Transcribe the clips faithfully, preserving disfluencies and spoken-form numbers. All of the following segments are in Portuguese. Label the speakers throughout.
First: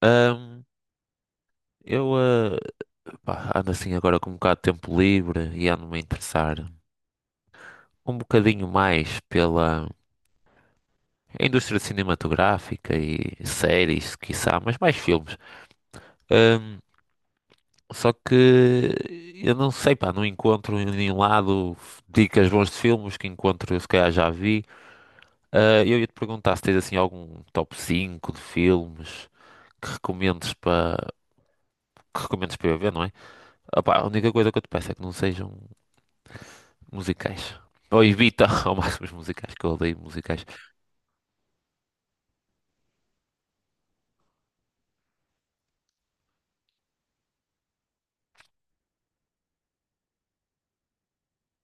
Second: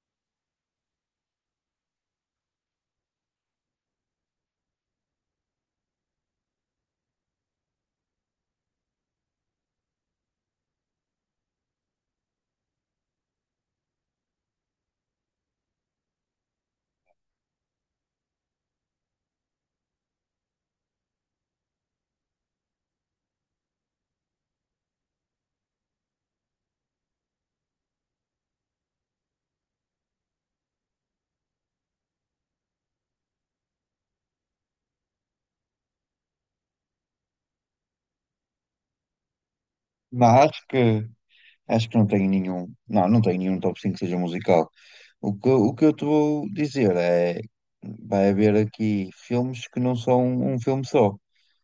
Speaker 1: Ahm, eu ah, pá, ando assim agora com um bocado de tempo livre e ando-me a interessar um bocadinho mais pela indústria cinematográfica e séries, quiçá, mas mais filmes. Ahm, só que eu não sei, pá, não encontro em nenhum lado dicas bons de filmes que encontro, se calhar já vi. Ah, eu ia-te perguntar se tens assim algum top cinco de filmes que recomendes para que recomendes para eu ver, não é? Ah, pá, a única coisa que eu te peço é que não sejam. Musicais. Ou evita ao máximo os musicais, que eu odeio
Speaker 2: Não,
Speaker 1: musicais.
Speaker 2: acho que, acho que não tenho nenhum. Não, não tenho nenhum top cinco que seja musical. O que, o que eu te vou dizer é. Vai haver aqui filmes que não são um filme só.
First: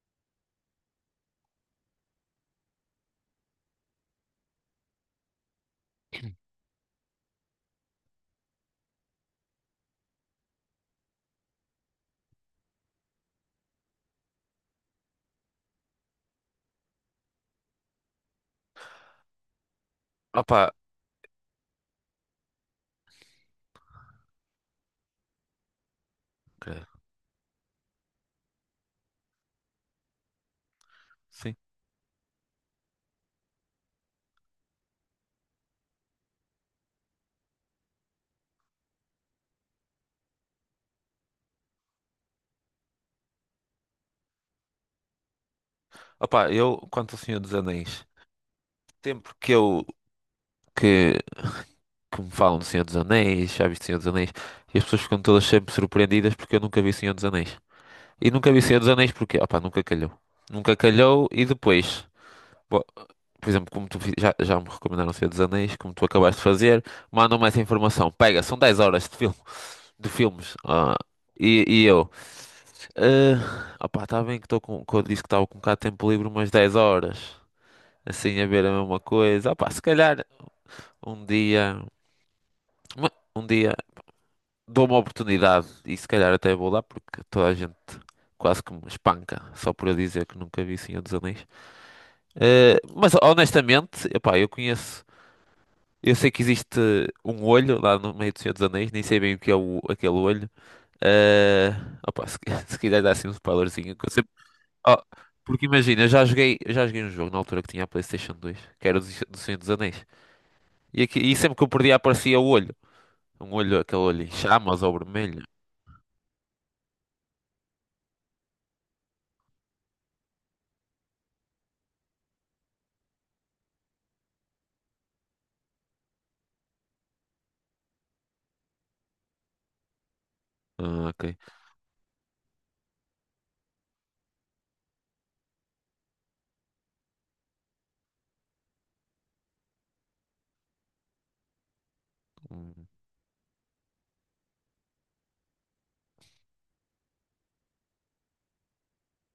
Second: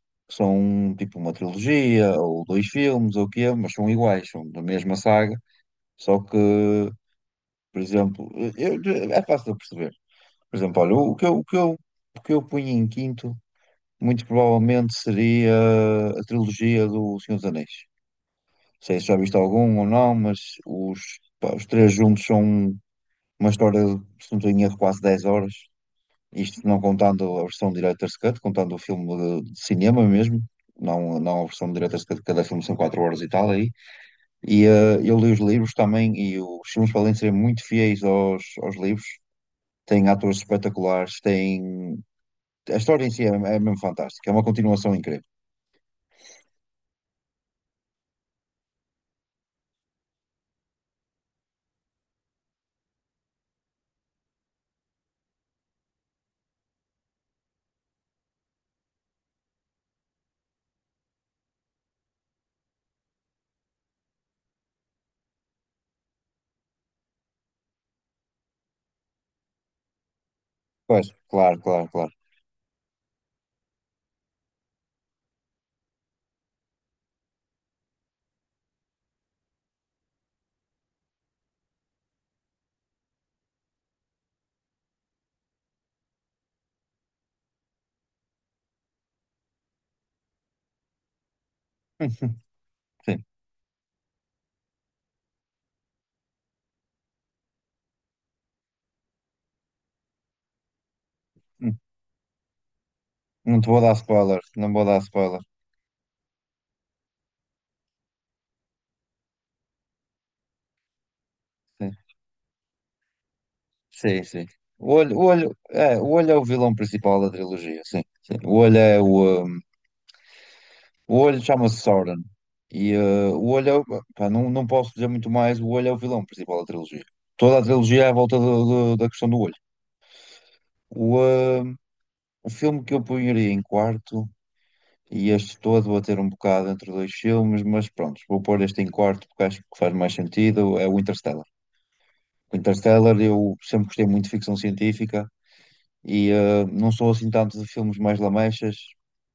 Speaker 2: Que são um, tipo uma trilogia, ou dois filmes, ou o quê, mas são iguais, são da mesma saga. Só que, por exemplo, eu- é fácil de perceber. Por exemplo, olha, o que eu, o que eu, o que eu punho em quinto, muito provavelmente seria a trilogia do Senhor dos Anéis. Não sei se já viste algum ou não, mas
Speaker 1: Opa,
Speaker 2: os, pá, os três juntos são uma história, de, se não tenho erro, quase dez horas. Isto não
Speaker 1: credo,
Speaker 2: contando a versão Director's Cut, contando o filme de, de cinema mesmo, não, não a
Speaker 1: sim.
Speaker 2: versão de Director's Cut, cada filme são quatro horas e tal aí. E eh, eu li os livros também, e os filmes podem ser muito fiéis aos, aos livros. Tem atores espetaculares, tem. A história em si é, é mesmo fantástica, é uma continuação incrível.
Speaker 1: Opa, eu, quanto ao Senhor dos Anéis, tempo que eu, que, que me falam do Senhor dos Anéis, já viste Senhor dos Anéis, e as pessoas ficam todas sempre surpreendidas porque eu nunca vi Senhor dos Anéis. E nunca vi Senhor dos Anéis porque, opa, nunca calhou. Nunca calhou e depois, bo- por exemplo, como tu fi- já, já me recomendaram Senhor dos Anéis, como tu acabaste de fazer, mandam-me essa informação. Pega, são dez horas de filme, de filmes. ah,
Speaker 2: Pois, claro,
Speaker 1: e, e
Speaker 2: claro,
Speaker 1: eu,
Speaker 2: claro.
Speaker 1: Ah, opá, está bem que estou com, que eu disse que estava com um bocado de tempo livre, umas dez horas, assim a ver a mesma coisa. Opá, se calhar um dia, uma- um dia dou uma oportunidade e se calhar até vou lá porque toda a gente quase que me espanca só por eu dizer que nunca vi Senhor dos Anéis. Ah, mas
Speaker 2: Sim.
Speaker 1: honestamente, opá, eu conheço, eu sei que existe um olho lá no meio do Senhor dos Anéis, nem sei bem o que é o- aquele olho.
Speaker 2: Hum,
Speaker 1: Ah, opá, se, se quiser dar assim um
Speaker 2: não te vou dar
Speaker 1: spoilerzinho.
Speaker 2: spoiler, não vou dar
Speaker 1: Ah,
Speaker 2: spoiler.
Speaker 1: porque imagina, eu já joguei, eu já joguei um jogo na altura que tinha a PlayStation dois que era o dos- do Senhor dos Anéis. E, aqui, e sempre que eu perdia aparecia o olho. Um olho, aquele
Speaker 2: Sim,
Speaker 1: olho em
Speaker 2: sim.
Speaker 1: chamas
Speaker 2: O
Speaker 1: ou
Speaker 2: olho, o
Speaker 1: vermelho.
Speaker 2: olho, é, o olho é o vilão principal da trilogia, sim, sim. O olho é o. Um, o olho chama-se Sauron. E uh, o olho é. o- Pá, não, não posso dizer muito mais. O olho é o vilão principal da trilogia. Toda a trilogia é à volta do- do- da questão do olho.
Speaker 1: Ah,
Speaker 2: O,
Speaker 1: ok.
Speaker 2: um, o filme que eu punharia em quarto, e este todo vou ter um bocado entre dois filmes, mas pronto, vou pôr este em quarto porque acho que faz mais sentido. É o Interstellar. O
Speaker 1: Hum.
Speaker 2: Interstellar, eu sempre gostei muito de ficção científica. E eh, não sou assim tanto de filmes mais lamechas,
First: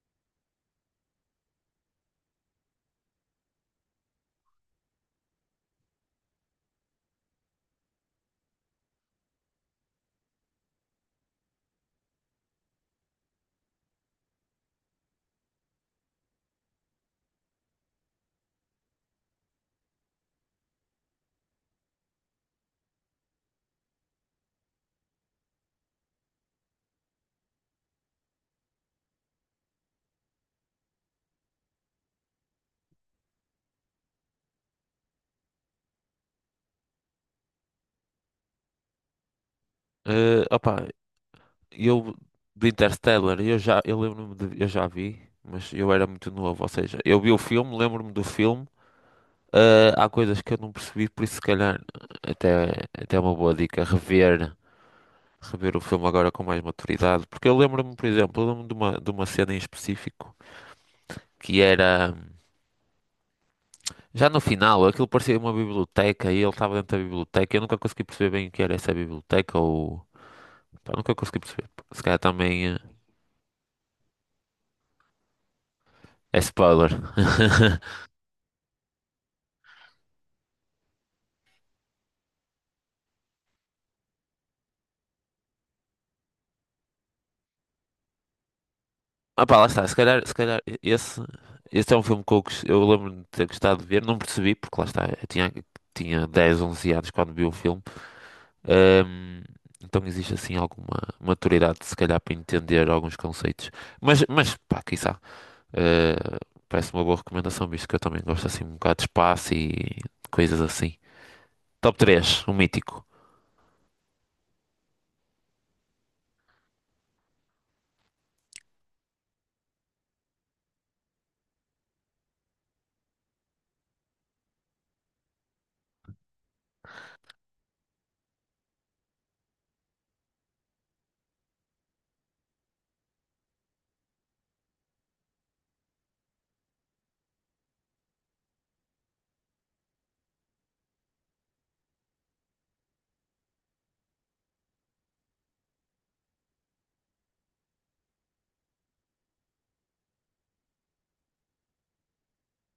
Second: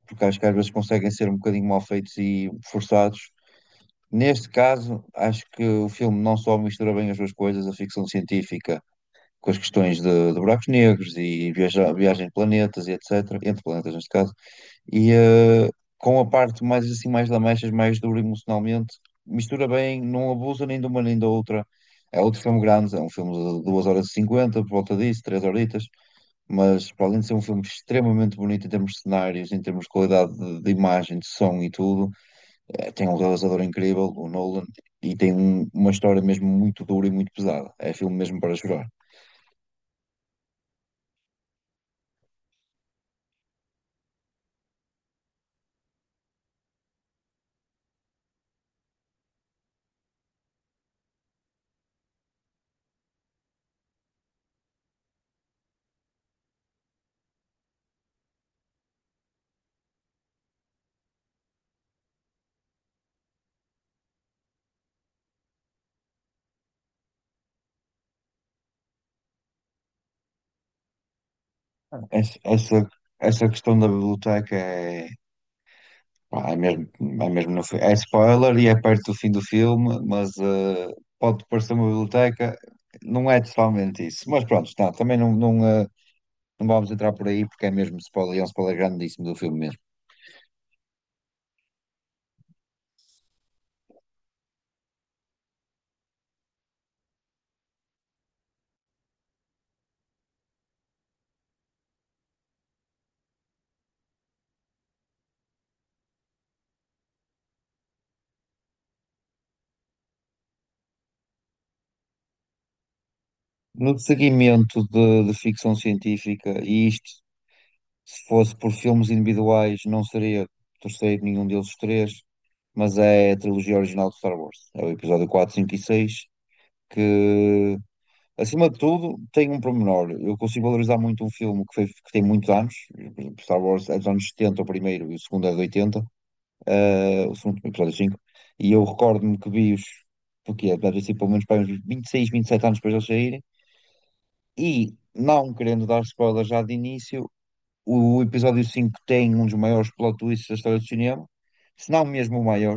Speaker 2: porque acho que às vezes conseguem ser um bocadinho mal feitos e forçados. Neste caso, acho que o filme não só mistura bem as duas coisas, a ficção científica com as questões de, de buracos negros e viaja, viagem de planetas e etcétera, entre planetas neste caso, e eh, com a parte mais assim, mais lamechas, mais dura emocionalmente, mistura bem, não abusa nem de uma nem da outra. É outro filme grande, é um filme de duas horas e cinquenta por volta disso, três horitas. Mas para além de ser um filme extremamente bonito em termos de cenários, em termos de qualidade de, de imagem, de som e tudo, eh, tem um realizador incrível, o Nolan, e tem um- uma história mesmo muito dura e muito pesada. É filme mesmo para chorar.
Speaker 1: Eh, opá, eu do Interstellar, eu já eu lembro-me de- eu já vi, mas eu era muito novo, ou seja, eu vi o filme, lembro-me do filme. ah, há coisas que eu não percebi, por isso se calhar até até é uma boa dica rever rever o filme agora com mais maturidade, porque eu lembro-me, por exemplo, eu lembro-me de uma de uma cena em específico que era já no final, aquilo parecia uma biblioteca e ele estava dentro da biblioteca. Eu nunca consegui perceber bem o que era essa biblioteca ou. Pá, nunca consegui perceber. Se calhar
Speaker 2: Essa,
Speaker 1: também eh,
Speaker 2: essa, essa questão da biblioteca é,
Speaker 1: é
Speaker 2: pá, é mesmo,
Speaker 1: spoiler.
Speaker 2: é mesmo no, fi- é spoiler e é perto do fim do filme, mas eh, pode parecer uma biblioteca, não é totalmente isso. Mas pronto, tá, também não, não, eh, não vamos entrar por aí porque é mesmo spoiler, e é um spoiler grandíssimo do
Speaker 1: Ah pá,
Speaker 2: filme
Speaker 1: lá
Speaker 2: mesmo.
Speaker 1: está, se calhar, se calhar esse, esse é um filme que eu, gos- eu lembro-me de ter gostado de ver, não percebi, porque lá está, eu tinha, tinha dez, onze anos quando vi o filme. Ahm, então existe assim alguma maturidade, se calhar, para entender alguns conceitos, mas, mas pá, quiçá, eh, parece uma boa recomendação, visto que eu também gosto assim um bocado de espaço e coisas assim. Top três, o mítico.
Speaker 2: No seguimento de, de ficção científica, e isto, se fosse por filmes individuais, não seria terceiro nenhum deles os três, mas é a trilogia original de Star Wars. É o episódio quatro, cinco e seis que, acima de tudo, tem um pormenor. Eu consigo valorizar muito um filme que, foi- que tem muitos anos. Por exemplo, Star Wars é dos anos setenta o primeiro, e o segundo é de oitenta, eh, o segundo episódio cinco. E eu recordo-me que vi-os, porque é deve ter sido pelo menos para uns vinte e seis, vinte e sete anos depois de eles saírem. E, não querendo dar spoiler já de início, o episódio cinco tem um dos maiores plot twists da história do cinema, se não mesmo o maior,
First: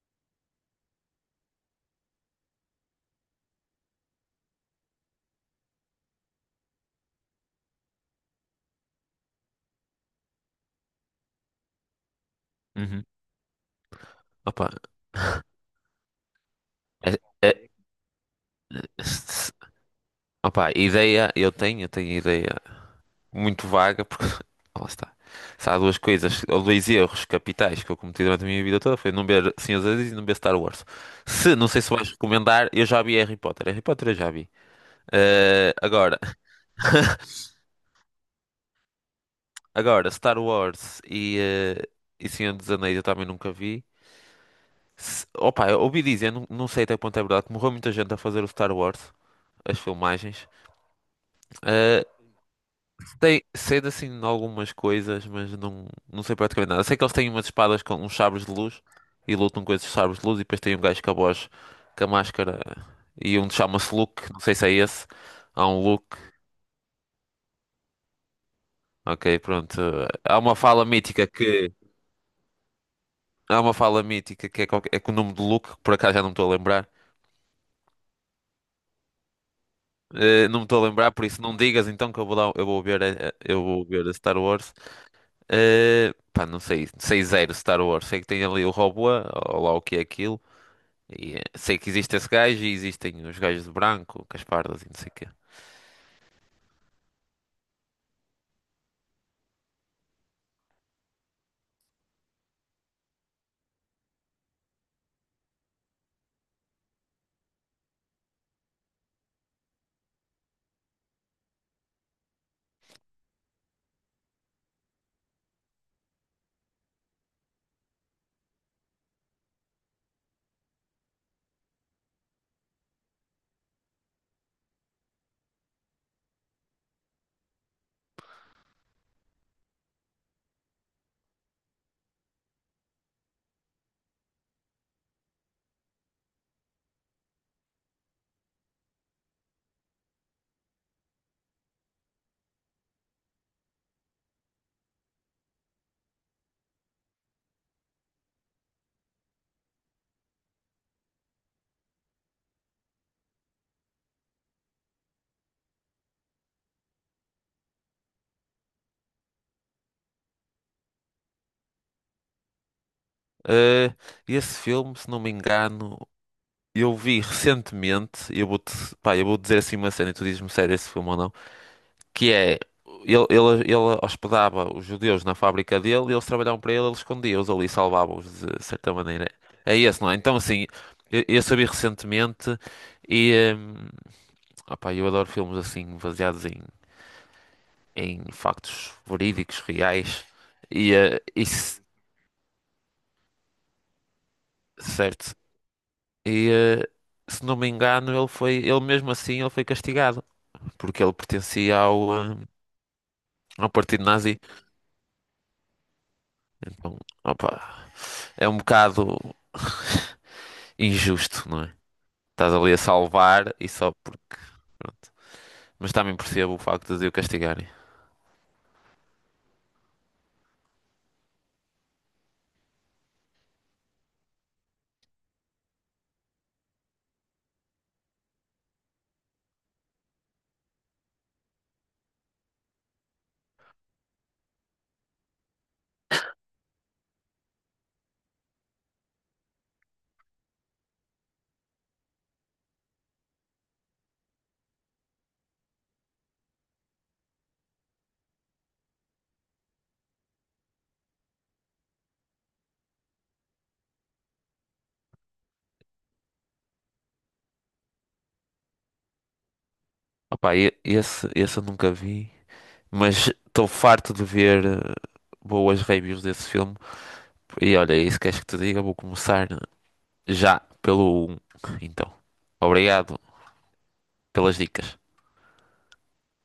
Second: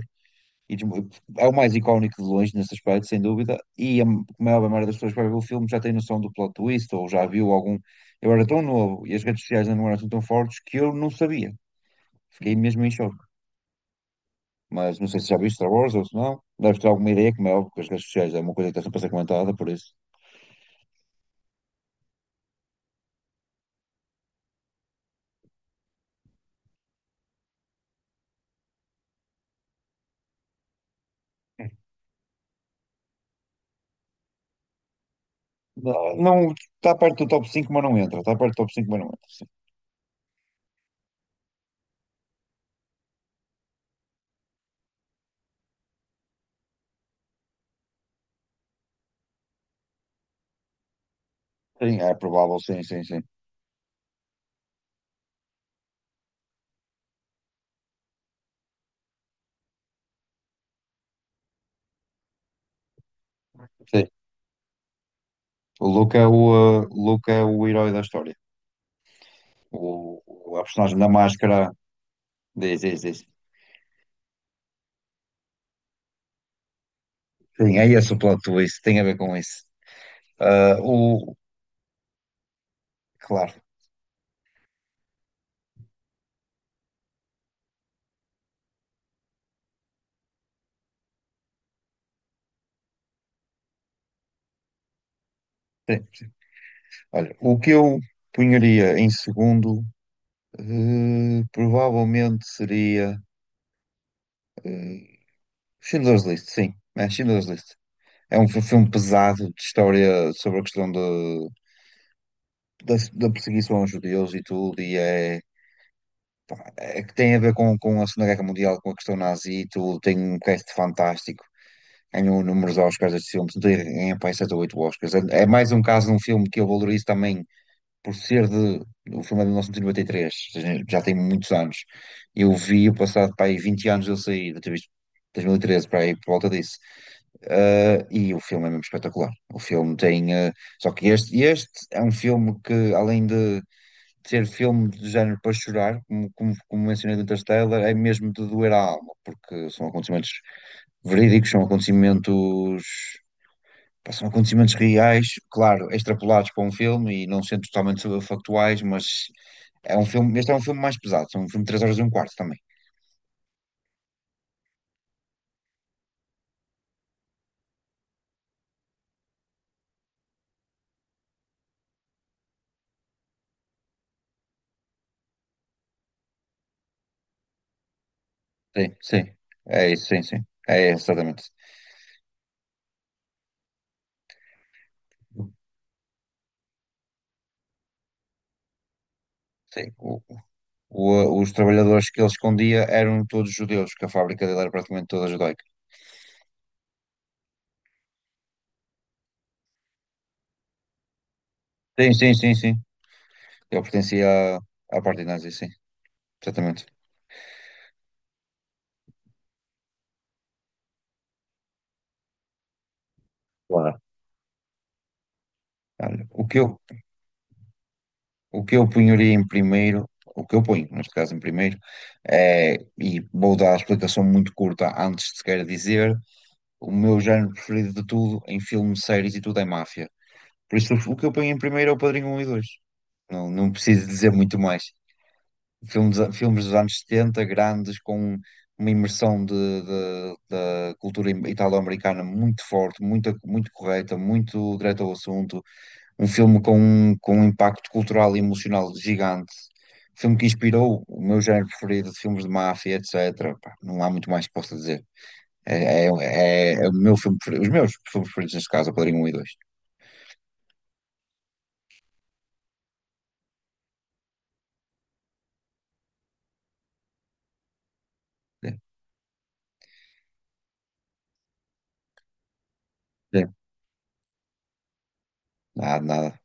Speaker 2: e dos- é o mais icónico de longe nesse aspecto, sem dúvida, e a maior maioria das pessoas que vai ver o filme já tem noção do plot twist, ou já viu algum. Eu era tão novo e as redes sociais ainda não eram assim tão fortes que eu não sabia. Fiquei mesmo em
Speaker 1: Uhum.
Speaker 2: choque.
Speaker 1: Opa,
Speaker 2: Mas não sei se já viste Star Wars ou se não. Deves ter alguma ideia, como
Speaker 1: é,
Speaker 2: é óbvio,
Speaker 1: é-
Speaker 2: porque as redes sociais é uma coisa que está sempre a ser comentada, por isso.
Speaker 1: opa, ideia eu tenho, eu tenho ideia. Muito vaga, porque lá está. Se há duas coisas, ou dois erros capitais que eu cometi durante a minha vida toda, foi não ver Senhor dos Anéis e não ver Star Wars. Se, não sei se vais recomendar, eu já vi Harry Potter. Harry Potter eu já vi. Eh,
Speaker 2: Não,
Speaker 1: agora,
Speaker 2: não- está perto do top cinco mas não entra. Está perto do top cinco mas não entra.
Speaker 1: agora, Star Wars e, eh, e Senhor dos Anéis eu também nunca vi. Se, opa, eu ouvi dizer, não, não sei até que ponto é verdade, que morreu muita gente a fazer o Star Wars, as filmagens.
Speaker 2: Sim,
Speaker 1: Eh,
Speaker 2: é provável, sim, sim, sim.
Speaker 1: tem cedo assim em algumas coisas, mas não, não sei praticamente nada. Sei que eles têm umas espadas com uns sabres de luz e lutam com esses sabres de luz e depois tem um gajo com a voz, com a máscara e um chama-se
Speaker 2: Sim.
Speaker 1: Luke, não sei se é esse. Há um
Speaker 2: O Luke
Speaker 1: Luke,
Speaker 2: é o, uh, o Luke é o herói da história.
Speaker 1: ok, pronto.
Speaker 2: O,
Speaker 1: Há uma
Speaker 2: o- a
Speaker 1: fala
Speaker 2: personagem da
Speaker 1: mítica
Speaker 2: máscara
Speaker 1: que
Speaker 2: diz, diz, diz.
Speaker 1: há uma fala mítica que é, qualquer- é com o nome de Luke, que por acaso já não me estou a lembrar.
Speaker 2: Sim, é esse o plot twist, tem a ver com isso.
Speaker 1: Eh, não me
Speaker 2: Ah,
Speaker 1: estou a lembrar, por
Speaker 2: o,
Speaker 1: isso não digas então que eu vou dar, eu vou ver, eh,
Speaker 2: claro,
Speaker 1: eu vou ver a Star Wars. Eh, pá, não sei, sei zero Star Wars. Sei que tem ali o robô, ou lá o que é aquilo. E, eh, sei que existe esse gajo e existem os gajos de branco, Caspardas e não sei o quê.
Speaker 2: sim. Olha, o que eu punharia em segundo, eh, provavelmente seria eh, Schindler's List, sim, é Schindler's List. É um fi- filme pesado de história sobre a questão de, da, da perseguição aos judeus e tudo, e é eh, que tem a ver com, com a Segunda Guerra Mundial, com a questão nazi e tudo, tem um cast fantástico, ganhou inúmeros Oscars estes filmes, tem- ganha para aí sete ou oito Oscars. É, é mais um caso de um filme que eu valorizo também por ser de. O filme é de mil novecentos e noventa e três, ou seja, já tem muitos anos. Eu vi o passado para aí vinte anos eu saí, eu ter visto dois mil e treze para aí por volta disso. Eh, e o filme é mesmo espetacular. O filme tem. Eh, só que este, este é um filme que, além de ser filme de género para chorar, como, como, como mencionei do Interstellar, é mesmo de doer a alma, porque são acontecimentos verídicos, são acontecimentos, pá, são acontecimentos reais, claro, extrapolados para um filme e não sendo totalmente factuais, mas é um filme, este é um filme mais pesado, é um filme de três horas e um quarto também.
Speaker 1: Eh, esse filme, se não me engano, eu vi recentemente, eu vou-te, pá, eu vou dizer assim uma cena e tu dizes-me sério esse filme ou não, que é, ele, ele, ele hospedava os judeus na fábrica dele e eles trabalhavam para ele, ele escondia-os ali, salvava-os de certa
Speaker 2: Sim,
Speaker 1: maneira.
Speaker 2: sim,
Speaker 1: É
Speaker 2: é
Speaker 1: esse,
Speaker 2: isso,
Speaker 1: não é?
Speaker 2: sim,
Speaker 1: Então,
Speaker 2: sim,
Speaker 1: assim,
Speaker 2: é
Speaker 1: eu, eu
Speaker 2: exatamente.
Speaker 1: só recentemente e, eh, opá, eu adoro filmes assim, baseados em em factos verídicos,
Speaker 2: Sim, o-
Speaker 1: reais, e eh,
Speaker 2: o- os
Speaker 1: isso,
Speaker 2: trabalhadores que ele escondia eram todos judeus, que a fábrica dele era praticamente toda
Speaker 1: certo.
Speaker 2: judaica.
Speaker 1: E eh, se não me engano, ele foi, ele mesmo assim, ele foi castigado, porque ele pertencia
Speaker 2: Sim,
Speaker 1: ao,
Speaker 2: sim,
Speaker 1: eh,
Speaker 2: sim, sim.
Speaker 1: ao
Speaker 2: Ele
Speaker 1: Partido
Speaker 2: pertencia
Speaker 1: Nazi.
Speaker 2: à, à parte nazi, sim. Exatamente.
Speaker 1: Então, opa, é um bocado injusto, não é? Estás ali a salvar e só
Speaker 2: Claro.
Speaker 1: porque. Pronto. Mas também
Speaker 2: Olha, o
Speaker 1: percebo
Speaker 2: que
Speaker 1: o
Speaker 2: eu,
Speaker 1: facto de o castigarem.
Speaker 2: o que eu punharia em primeiro, o que eu ponho, neste caso, em primeiro, é, e vou dar a explicação muito curta antes de sequer dizer, o meu género preferido de tudo em filmes, séries e tudo é máfia. Por isso, o que eu ponho em primeiro é o Padrinho Um e Dois. Não, não preciso dizer muito mais. Filmes, filmes dos anos setenta grandes, com uma imersão de, de- da cultura italo-americana muito forte, muito, muito correta, muito direta ao assunto, um filme com, um, com um impacto cultural e emocional gigante, um filme que inspirou o meu género preferido de filmes de máfia, etcétera. Pá, não há muito mais que possa dizer. É, é, é- é o meu filme preferido, os meus filmes preferidos neste caso, é o Padrinho um e dois.
Speaker 1: Opa, e- esse, esse eu nunca vi, mas estou farto de ver eh, boas reviews desse filme. E olha, é isso que queres que te
Speaker 2: É,
Speaker 1: diga? Vou começar já pelo um. Então, obrigado
Speaker 2: é.
Speaker 1: pelas dicas.
Speaker 2: Nada, nada.